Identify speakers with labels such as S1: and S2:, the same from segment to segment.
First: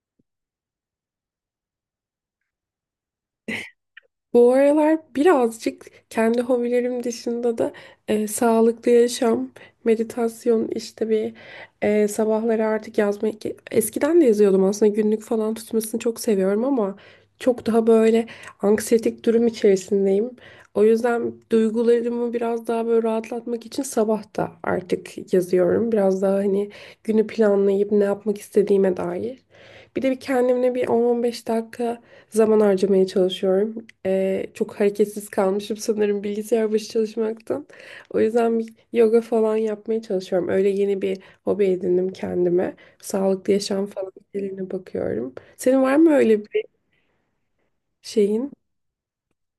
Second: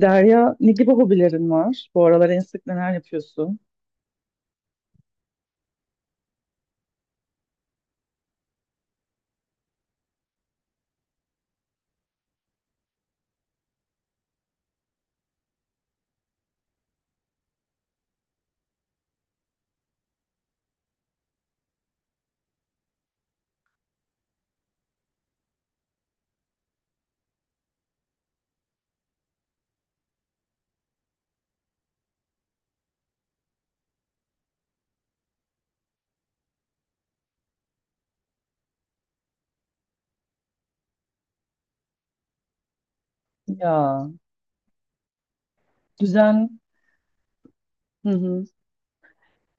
S1: Derya, ne gibi hobilerin var? Bu aralar en sık neler yapıyorsun?
S2: Bu aralar birazcık kendi hobilerim dışında da, sağlıklı yaşam, meditasyon, işte bir, sabahları artık yazmayı, eskiden de yazıyordum aslında. Günlük falan tutmasını çok seviyorum ama çok daha böyle anksiyetik durum içerisindeyim. O yüzden duygularımı biraz daha böyle rahatlatmak için sabah da artık yazıyorum. Biraz daha, hani, günü planlayıp ne yapmak istediğime dair. Bir de bir kendimle bir 10-15 dakika zaman harcamaya çalışıyorum. Çok hareketsiz kalmışım sanırım bilgisayar başı çalışmaktan. O yüzden bir yoga falan yapmaya çalışıyorum. Öyle yeni bir hobi edindim kendime. Sağlıklı yaşam
S1: Ya,
S2: falan şeylerine bakıyorum. Senin var mı öyle
S1: düzen.
S2: bir
S1: Hı hı.
S2: şeyin?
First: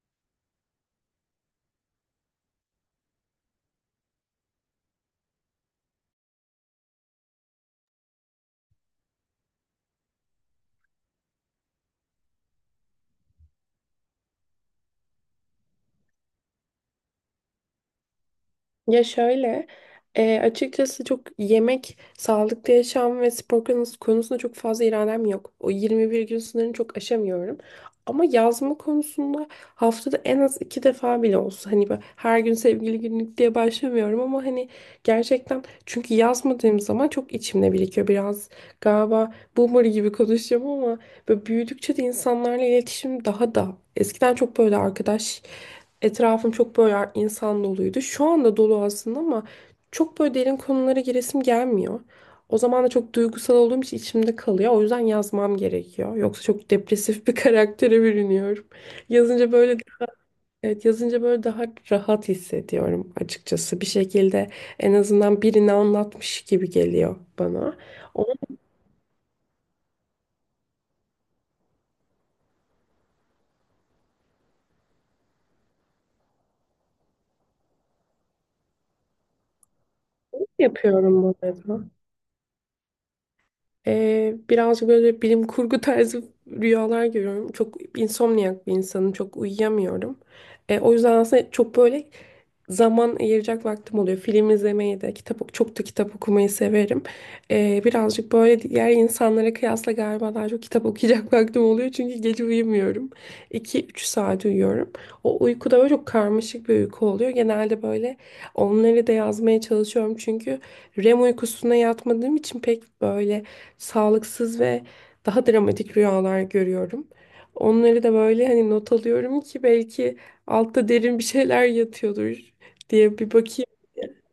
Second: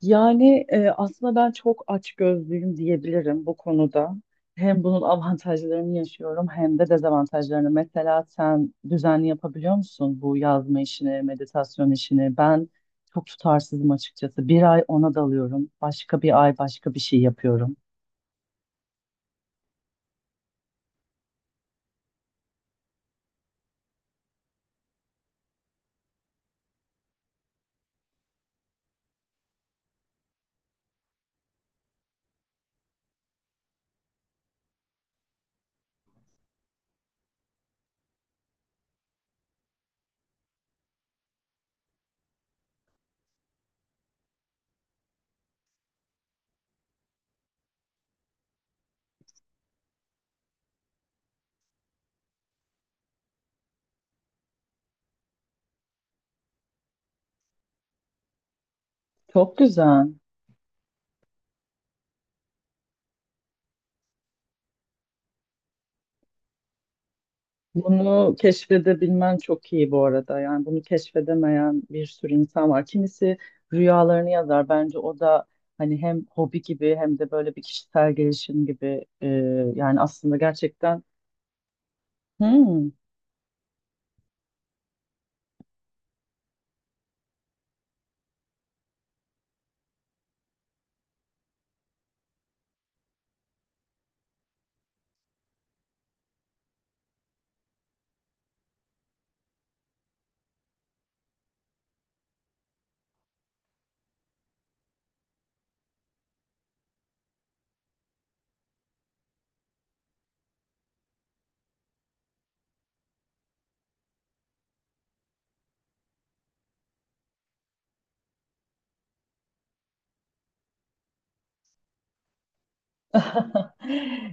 S1: Yani aslında ben çok açgözlüyüm diyebilirim bu konuda. Hem bunun avantajlarını yaşıyorum hem de dezavantajlarını. Mesela sen düzenli yapabiliyor musun bu yazma işini, meditasyon işini? Ben çok tutarsızım açıkçası. Bir ay ona dalıyorum, başka bir ay başka bir şey yapıyorum.
S2: Ya şöyle, açıkçası çok yemek, sağlıklı yaşam ve spor konusunda çok fazla iradem yok. O 21 gün sınırını çok aşamıyorum. Ama yazma konusunda haftada en az iki defa bile olsa, hani ben her gün sevgili günlük diye başlamıyorum ama hani gerçekten, çünkü yazmadığım zaman çok içimde birikiyor biraz. Galiba boomer gibi konuşacağım ama böyle büyüdükçe de insanlarla iletişim daha da eskiden çok böyle arkadaş... Etrafım çok böyle insan doluydu. Şu anda dolu aslında ama çok böyle derin konulara giresim gelmiyor. O zaman da çok duygusal olduğum için içimde kalıyor. O yüzden yazmam gerekiyor. Yoksa çok depresif bir karaktere bürünüyorum. Yazınca
S1: Çok
S2: böyle,
S1: güzel.
S2: evet, yazınca böyle daha rahat hissediyorum açıkçası. Bir şekilde en azından birini anlatmış gibi geliyor bana. Onu
S1: Bunu keşfedebilmen çok iyi bu arada. Yani bunu keşfedemeyen bir sürü insan var. Kimisi rüyalarını yazar. Bence o da hani hem hobi gibi hem de böyle bir kişisel gelişim gibi. Yani aslında gerçekten
S2: yapıyorum bu arada.
S1: Hmm.
S2: Birazcık böyle bilim kurgu tarzı rüyalar görüyorum. Çok insomniyak bir insanım. Çok uyuyamıyorum. O yüzden aslında çok böyle zaman ayıracak vaktim oluyor. Film izlemeyi de, kitap, çok da kitap okumayı severim. Birazcık böyle diğer insanlara kıyasla galiba daha çok kitap okuyacak vaktim oluyor. Çünkü gece uyumuyorum. 2-3 saat uyuyorum. O uykuda böyle çok karmaşık bir uyku oluyor. Genelde böyle onları da yazmaya çalışıyorum. Çünkü REM uykusuna yatmadığım için pek böyle sağlıksız ve daha dramatik rüyalar görüyorum. Onları da böyle, hani, not alıyorum ki belki altta derin bir şeyler yatıyordur diye bir bakayım.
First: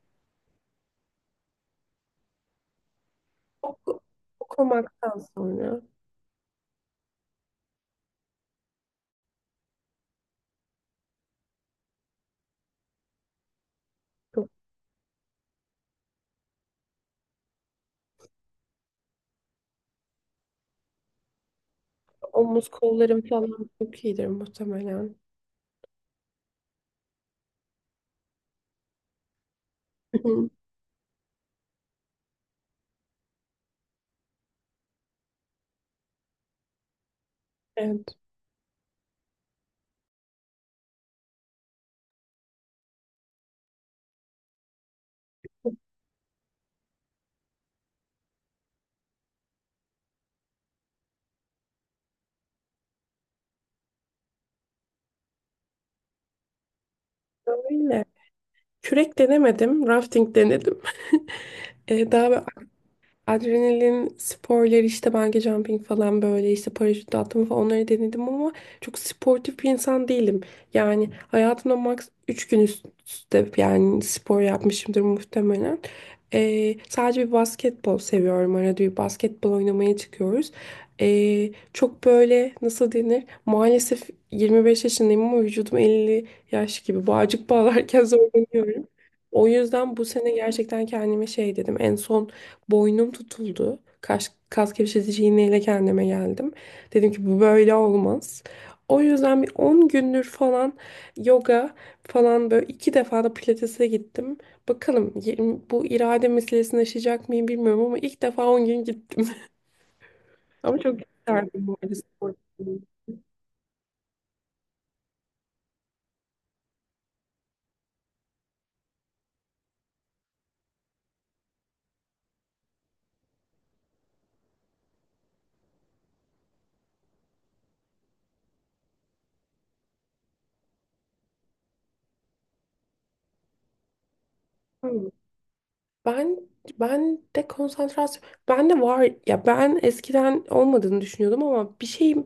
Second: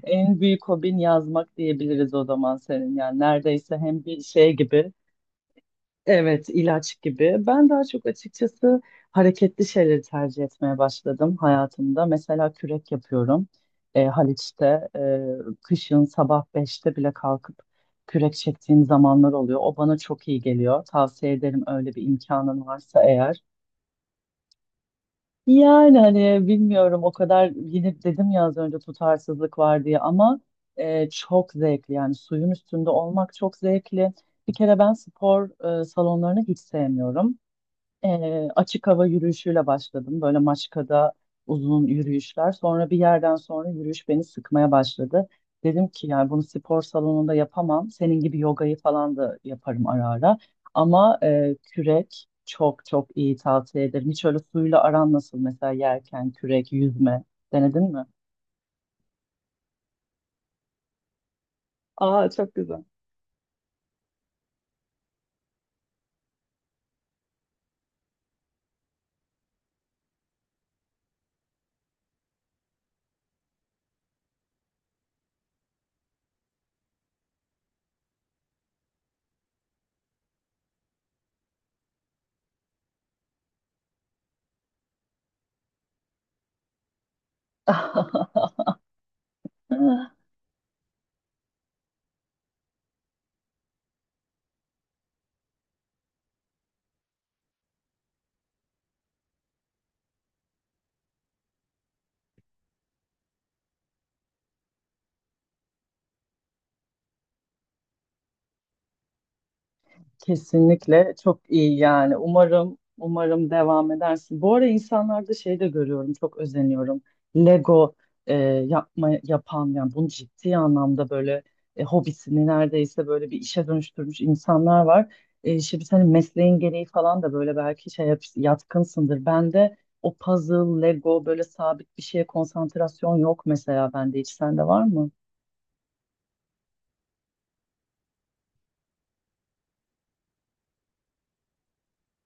S1: en büyük hobin yazmak diyebiliriz o zaman senin. Yani neredeyse
S2: Oku-
S1: hem bir şey gibi
S2: Okumaktan sonra
S1: Evet, ilaç gibi. Ben daha çok açıkçası hareketli şeyleri tercih etmeye başladım hayatımda. Mesela kürek yapıyorum.
S2: çok
S1: Haliç'te kışın sabah 5'te bile kalkıp kürek çektiğim zamanlar oluyor. O bana çok iyi geliyor. Tavsiye ederim öyle bir imkanın
S2: omuz
S1: varsa
S2: kollarım
S1: eğer.
S2: falan çok iyidir muhtemelen.
S1: Yani hani bilmiyorum o kadar yine dedim ya az önce tutarsızlık var diye ama çok zevkli yani suyun üstünde olmak çok zevkli. Bir kere ben spor salonlarını hiç sevmiyorum.
S2: Evet.
S1: Açık hava yürüyüşüyle başladım. Böyle Maçka'da uzun yürüyüşler. Sonra bir yerden sonra yürüyüş beni sıkmaya başladı. Dedim ki yani bunu spor salonunda yapamam. Senin gibi yogayı falan da yaparım ara ara. Ama kürek çok çok iyi tavsiye ederim. Hiç öyle suyla aran nasıl mesela yerken kürek, yüzme denedin
S2: Öyle.
S1: mi?
S2: Kürek denemedim, rafting denedim. Daha
S1: Aa
S2: böyle
S1: çok güzel.
S2: adrenalin sporları, işte bungee jumping falan, böyle işte paraşüt atlama falan, onları denedim ama çok sportif bir insan değilim. Yani hayatımda max 3 gün üst üste yani spor yapmışımdır muhtemelen. Sadece bir basketbol seviyorum. Arada bir basketbol oynamaya çıkıyoruz. Çok böyle nasıl denir? Maalesef 25 yaşındayım ama vücudum 50 yaş gibi. Bağcık bağlarken zorlanıyorum. O yüzden bu sene gerçekten kendime şey dedim. En son boynum tutuldu. Kas gevşetici iğneyle kendime geldim. Dedim ki bu böyle olmaz. O yüzden bir 10 gündür falan yoga falan, böyle iki defa da pilatese gittim. Bakalım, bu irade meselesini aşacak mıyım bilmiyorum ama ilk defa 10 gün gittim. Ama çok
S1: Kesinlikle çok
S2: isterdim
S1: iyi
S2: bu arada
S1: yani.
S2: spor.
S1: Umarım umarım devam edersin. Bu ara insanlarda şey de görüyorum, çok özeniyorum. Lego e, yapan yani bunu ciddi anlamda böyle hobisini neredeyse böyle bir işe dönüştürmüş insanlar var. Şimdi senin mesleğin gereği falan da böyle belki şey yatkınsındır. Bende o puzzle, Lego böyle sabit bir şeye konsantrasyon yok mesela bende hiç. Sende var mı?
S2: Ben ben de konsantrasyon, ben de var ya, ben eskiden olmadığını düşünüyordum ama bir şey,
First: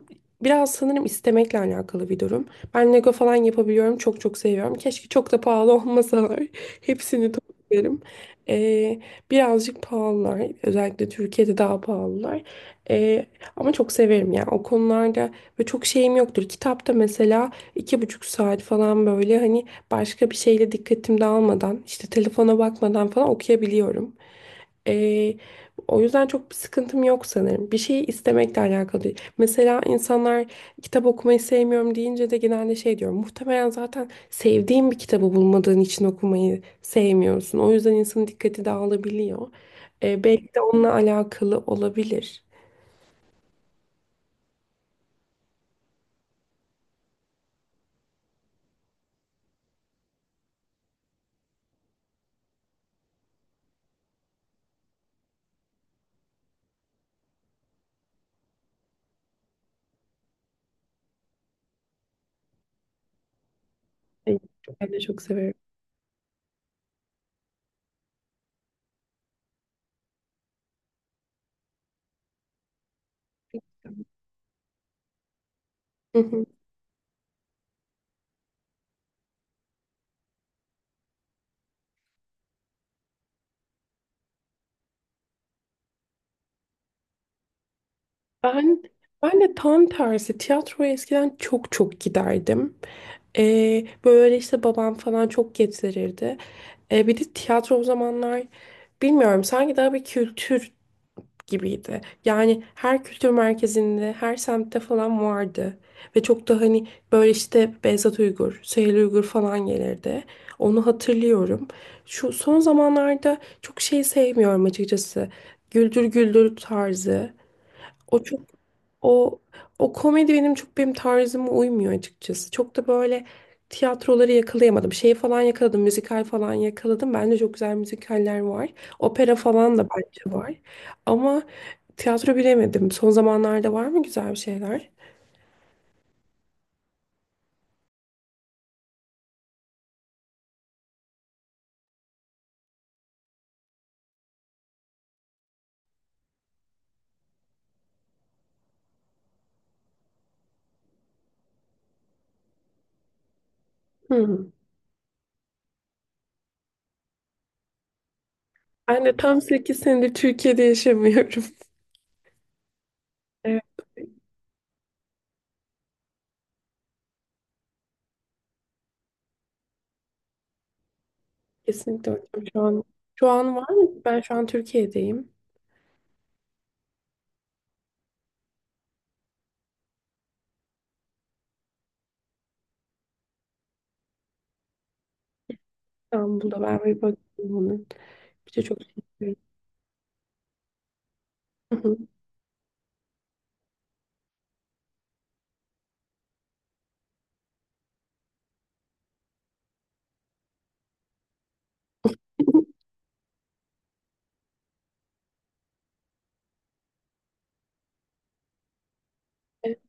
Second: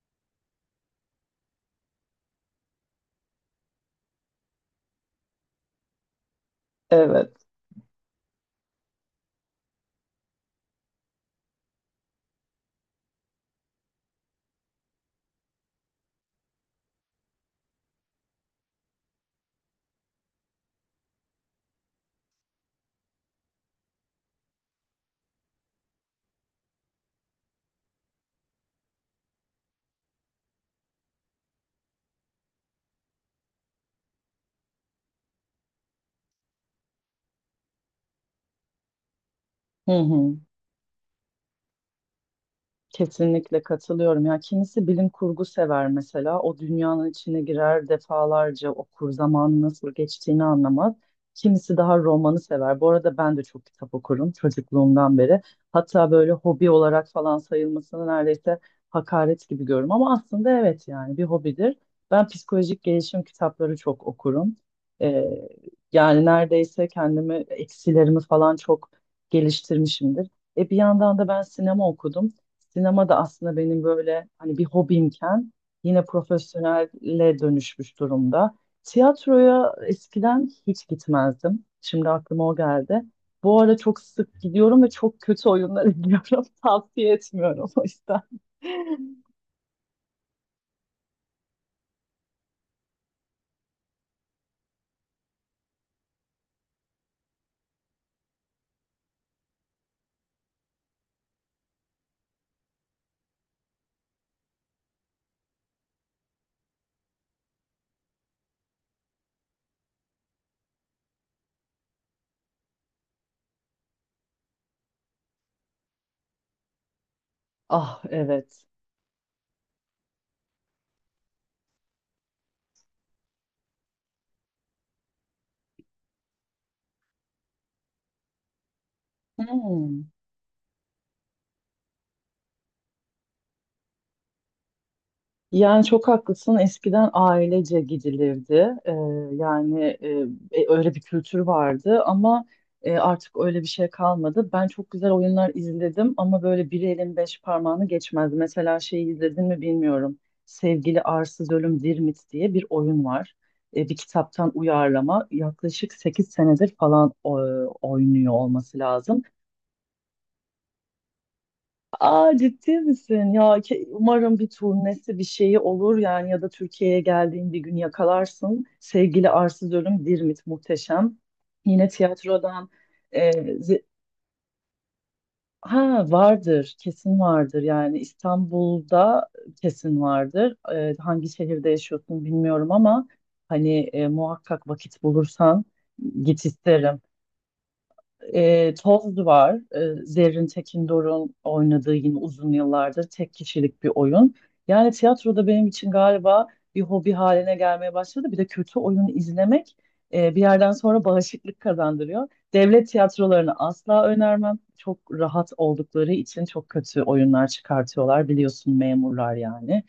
S2: biraz sanırım istemekle alakalı bir durum. Ben Lego falan yapabiliyorum. Çok çok seviyorum. Keşke çok da pahalı olmasalar.
S1: Evet.
S2: Hepsini toplarım. Ee, birazcık pahalılar. Özellikle Türkiye'de daha pahalılar. Ee, ama çok severim yani o konularda, ve çok şeyim yoktur. Kitapta mesela 2,5 saat falan böyle, hani, başka bir şeyle dikkatim dağılmadan, işte telefona bakmadan falan okuyabiliyorum. Ee, o yüzden çok bir sıkıntım yok sanırım. Bir şeyi istemekle alakalı değil. Mesela insanlar kitap okumayı sevmiyorum deyince de genelde şey diyorum. Muhtemelen zaten sevdiğin bir kitabı bulmadığın için okumayı sevmiyorsun. O yüzden insanın dikkati dağılabiliyor.
S1: Hı
S2: Ee,
S1: hı.
S2: belki de onunla alakalı olabilir.
S1: Kesinlikle katılıyorum. Ya kimisi bilim kurgu sever mesela. O dünyanın içine girer defalarca okur, zamanın nasıl geçtiğini anlamaz. Kimisi daha romanı sever. Bu arada ben de çok kitap okurum çocukluğumdan beri. Hatta böyle hobi olarak falan sayılmasını neredeyse hakaret gibi görüyorum. Ama aslında evet yani bir hobidir. Ben psikolojik gelişim kitapları çok
S2: Ee,
S1: okurum.
S2: Ben de çok
S1: Ee,
S2: severim.
S1: Yani neredeyse kendimi eksilerimi falan çok geliştirmişimdir. Bir yandan da ben sinema okudum. Sinema da aslında benim böyle hani bir hobimken yine
S2: Hı hı.
S1: profesyonelle dönüşmüş durumda. Tiyatroya eskiden hiç gitmezdim. Şimdi aklıma o geldi. Bu ara çok sık gidiyorum ve çok kötü oyunlar izliyorum. Tavsiye etmiyorum o yüzden.
S2: Ben ben de tam tersi, tiyatroya eskiden çok çok giderdim. Böyle işte babam falan çok getirirdi. Bir de tiyatro o zamanlar, bilmiyorum, sanki daha bir kültür gibiydi. Yani her kültür merkezinde, her semtte falan vardı. Ve çok da, hani, böyle işte Behzat Uygur, Süheyl Uygur falan gelirdi. Onu hatırlıyorum. Şu son zamanlarda çok şey sevmiyorum açıkçası. Güldür Güldür tarzı.
S1: Ah
S2: O çok
S1: evet.
S2: o o komedi benim çok benim tarzıma uymuyor açıkçası. Çok da böyle tiyatroları yakalayamadım. Şeyi falan yakaladım, müzikal falan yakaladım. Bence çok güzel müzikaller var. Opera falan da
S1: Hmm.
S2: bence var. Ama tiyatro bilemedim. Son zamanlarda var mı güzel bir şeyler?
S1: Yani çok haklısın. Eskiden ailece gidilirdi. Ee, Yani öyle bir kültür vardı ama artık öyle bir şey kalmadı. Ben çok güzel oyunlar izledim ama böyle bir elin beş parmağını geçmezdi. Mesela şeyi izledin mi bilmiyorum. Sevgili Arsız Ölüm Dirmit diye bir oyun var. Bir kitaptan
S2: Hmm.
S1: uyarlama. Yaklaşık 8 senedir falan oynuyor olması
S2: Ben de
S1: lazım.
S2: tam 8 senedir Türkiye'de yaşamıyorum.
S1: Aa ciddi misin? Ya
S2: Evet,
S1: umarım bir turnesi bir şeyi olur yani ya da Türkiye'ye geldiğin bir gün yakalarsın. Sevgili Arsız Ölüm Dirmit muhteşem. Yine
S2: kesinlikle hocam. Şu
S1: tiyatrodan
S2: an şu
S1: e,
S2: an var
S1: ze-
S2: mı? Ben şu an Türkiye'deyim.
S1: ha vardır kesin vardır yani İstanbul'da kesin vardır. Hangi şehirde yaşıyorsun bilmiyorum ama hani muhakkak vakit bulursan git
S2: İstanbul'da ben
S1: isterim.
S2: bir bakayım onun. Bir de çok
S1: Toz
S2: şey
S1: var. Zerrin Tekindor'un oynadığı
S2: yapıyorum.
S1: yine uzun yıllardır tek kişilik bir oyun. Yani tiyatro da benim için galiba bir hobi haline gelmeye başladı. Bir de kötü oyun izlemek bir yerden sonra bağışıklık kazandırıyor. Devlet tiyatrolarını asla önermem. Çok rahat oldukları için çok kötü oyunlar çıkartıyorlar. Biliyorsun memurlar yani.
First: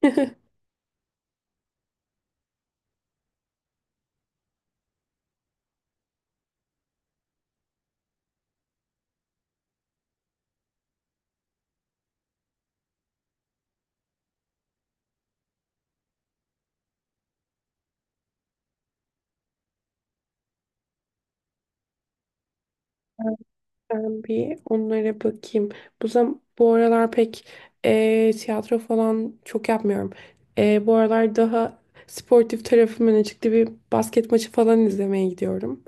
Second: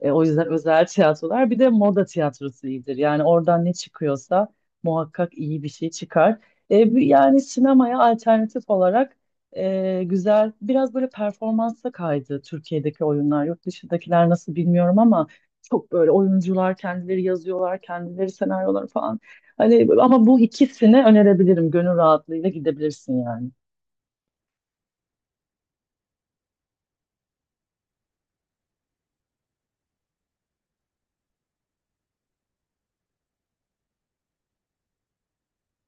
S1: O yüzden özel tiyatrolar bir de moda tiyatrosu iyidir. Yani oradan ne çıkıyorsa muhakkak iyi bir şey çıkar. Yani sinemaya alternatif olarak güzel biraz böyle performansa kaydı Türkiye'deki oyunlar. Yurt dışındakiler nasıl bilmiyorum ama çok böyle oyuncular kendileri yazıyorlar, kendileri senaryoları falan. Hani ama bu ikisini önerebilirim. Gönül rahatlığıyla gidebilirsin yani.
S2: Ben bir onlara bakayım. Bu aralar pek, tiyatro falan çok yapmıyorum. Bu aralar daha sportif tarafım öne çıktı. Bir basket maçı falan izlemeye gidiyorum.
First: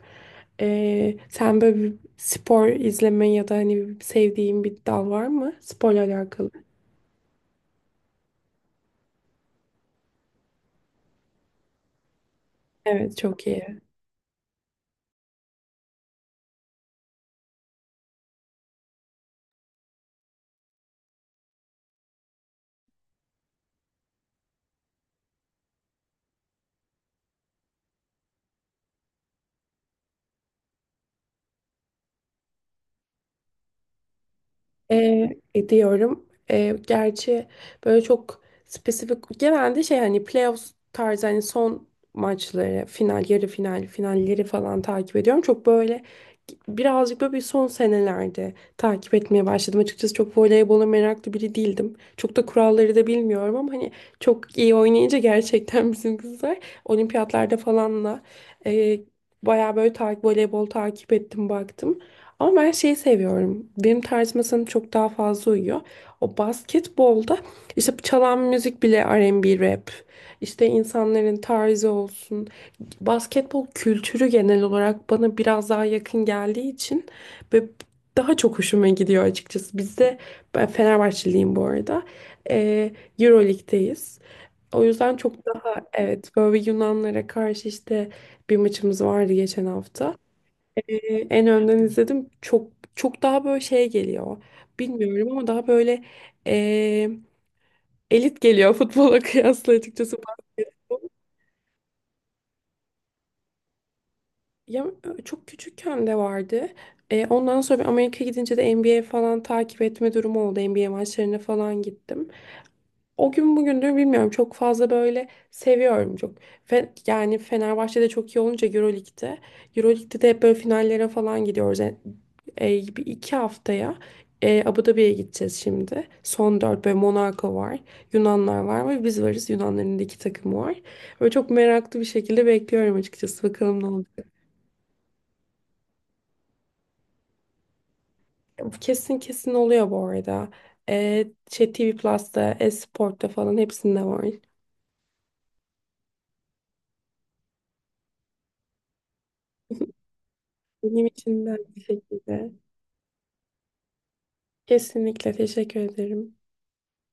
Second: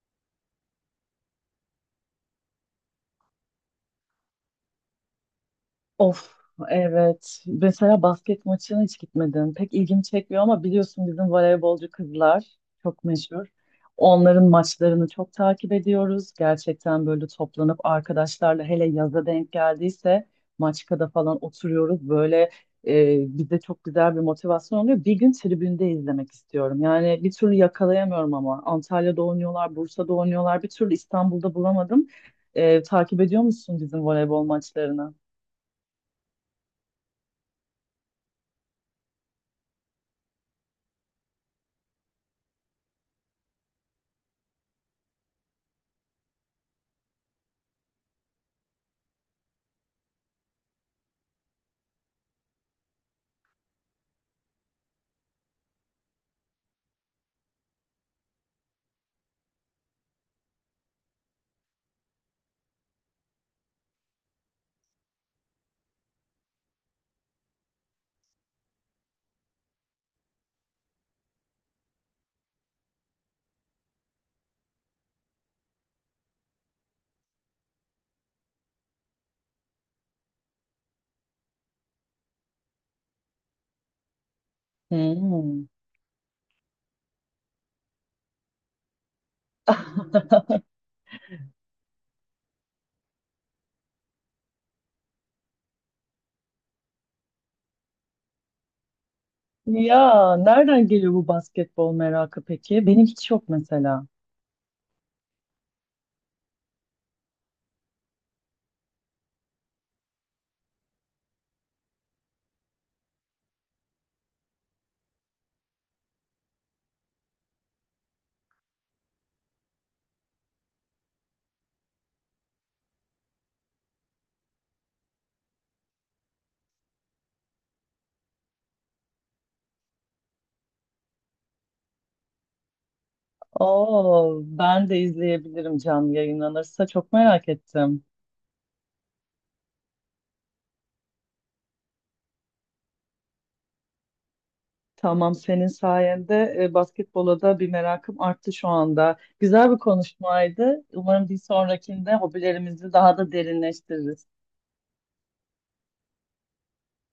S2: Sen böyle bir spor izleme ya da hani sevdiğin bir dal var mı, sporla
S1: Of
S2: alakalı?
S1: evet. Mesela basket maçına hiç gitmedim. Pek ilgimi çekmiyor ama biliyorsun bizim voleybolcu kızlar çok
S2: Evet,
S1: meşhur.
S2: çok iyi.
S1: Onların maçlarını çok takip ediyoruz. Gerçekten böyle toplanıp arkadaşlarla hele yaza denk geldiyse Maçka'da falan oturuyoruz. Böyle bize çok güzel bir motivasyon oluyor. Bir gün tribünde izlemek istiyorum. Yani bir türlü yakalayamıyorum ama. Antalya'da oynuyorlar, Bursa'da oynuyorlar. Bir türlü İstanbul'da bulamadım. Takip ediyor musun bizim voleybol maçlarını?
S2: E, ediyorum. Gerçi böyle çok spesifik, genelde şey, hani playoffs tarzı, hani son maçları, final, yarı final, finalleri falan takip ediyorum. Çok böyle birazcık böyle bir son senelerde takip etmeye başladım. Açıkçası çok voleybola meraklı biri değildim. Çok da kuralları da bilmiyorum ama hani çok iyi oynayınca gerçekten bizim kızlar olimpiyatlarda falanla, e, bayağı böyle takip, voleybol takip ettim baktım. Ama ben şeyi seviyorum. Benim tarzıma sanırım çok daha fazla uyuyor. O basketbolda işte çalan müzik bile R&B rap. İşte insanların tarzı olsun. Basketbol kültürü genel olarak bana biraz daha yakın geldiği için, ve daha çok hoşuma gidiyor açıkçası. Bizde ben Fenerbahçeliyim bu arada. Ee, Euroleague'deyiz. O yüzden çok
S1: Hmm.
S2: daha, evet, böyle Yunanlara karşı işte bir maçımız vardı geçen hafta. Ee, en önden izledim. Çok çok daha böyle şey geliyor. Bilmiyorum ama daha böyle, ee, elit geliyor futbola kıyasla açıkçası.
S1: Ya nereden
S2: Basketbol.
S1: geliyor bu basketbol merakı peki? Benim hiç yok mesela.
S2: Ya çok küçükken de vardı. Ondan sonra bir Amerika'ya gidince de NBA falan takip etme durumu oldu. NBA maçlarına falan gittim. O gün bugündür bilmiyorum, çok fazla böyle seviyorum çok. Yani Fenerbahçe'de çok iyi olunca Euroleague'de. Euroleague'de de hep böyle finallere falan gidiyoruz. E, bir iki haftaya Abu Dhabi'ye gideceğiz şimdi. Son dört, böyle Monaco var, Yunanlar var ve biz varız. Yunanların da iki takımı var. Böyle çok meraklı bir şekilde bekliyorum açıkçası. Bakalım ne olacak.
S1: Oo, ben de izleyebilirim canlı yayınlanırsa çok merak ettim.
S2: Kesin kesin oluyor bu arada. Şey TV Plus'ta, e-Sport'ta falan hepsinde var.
S1: Tamam senin sayende basketbola da bir merakım arttı şu anda. Güzel bir konuşmaydı.
S2: Benim
S1: Umarım bir
S2: için de aynı
S1: sonrakinde
S2: şekilde.
S1: hobilerimizi daha da derinleştiririz.
S2: Kesinlikle teşekkür ederim.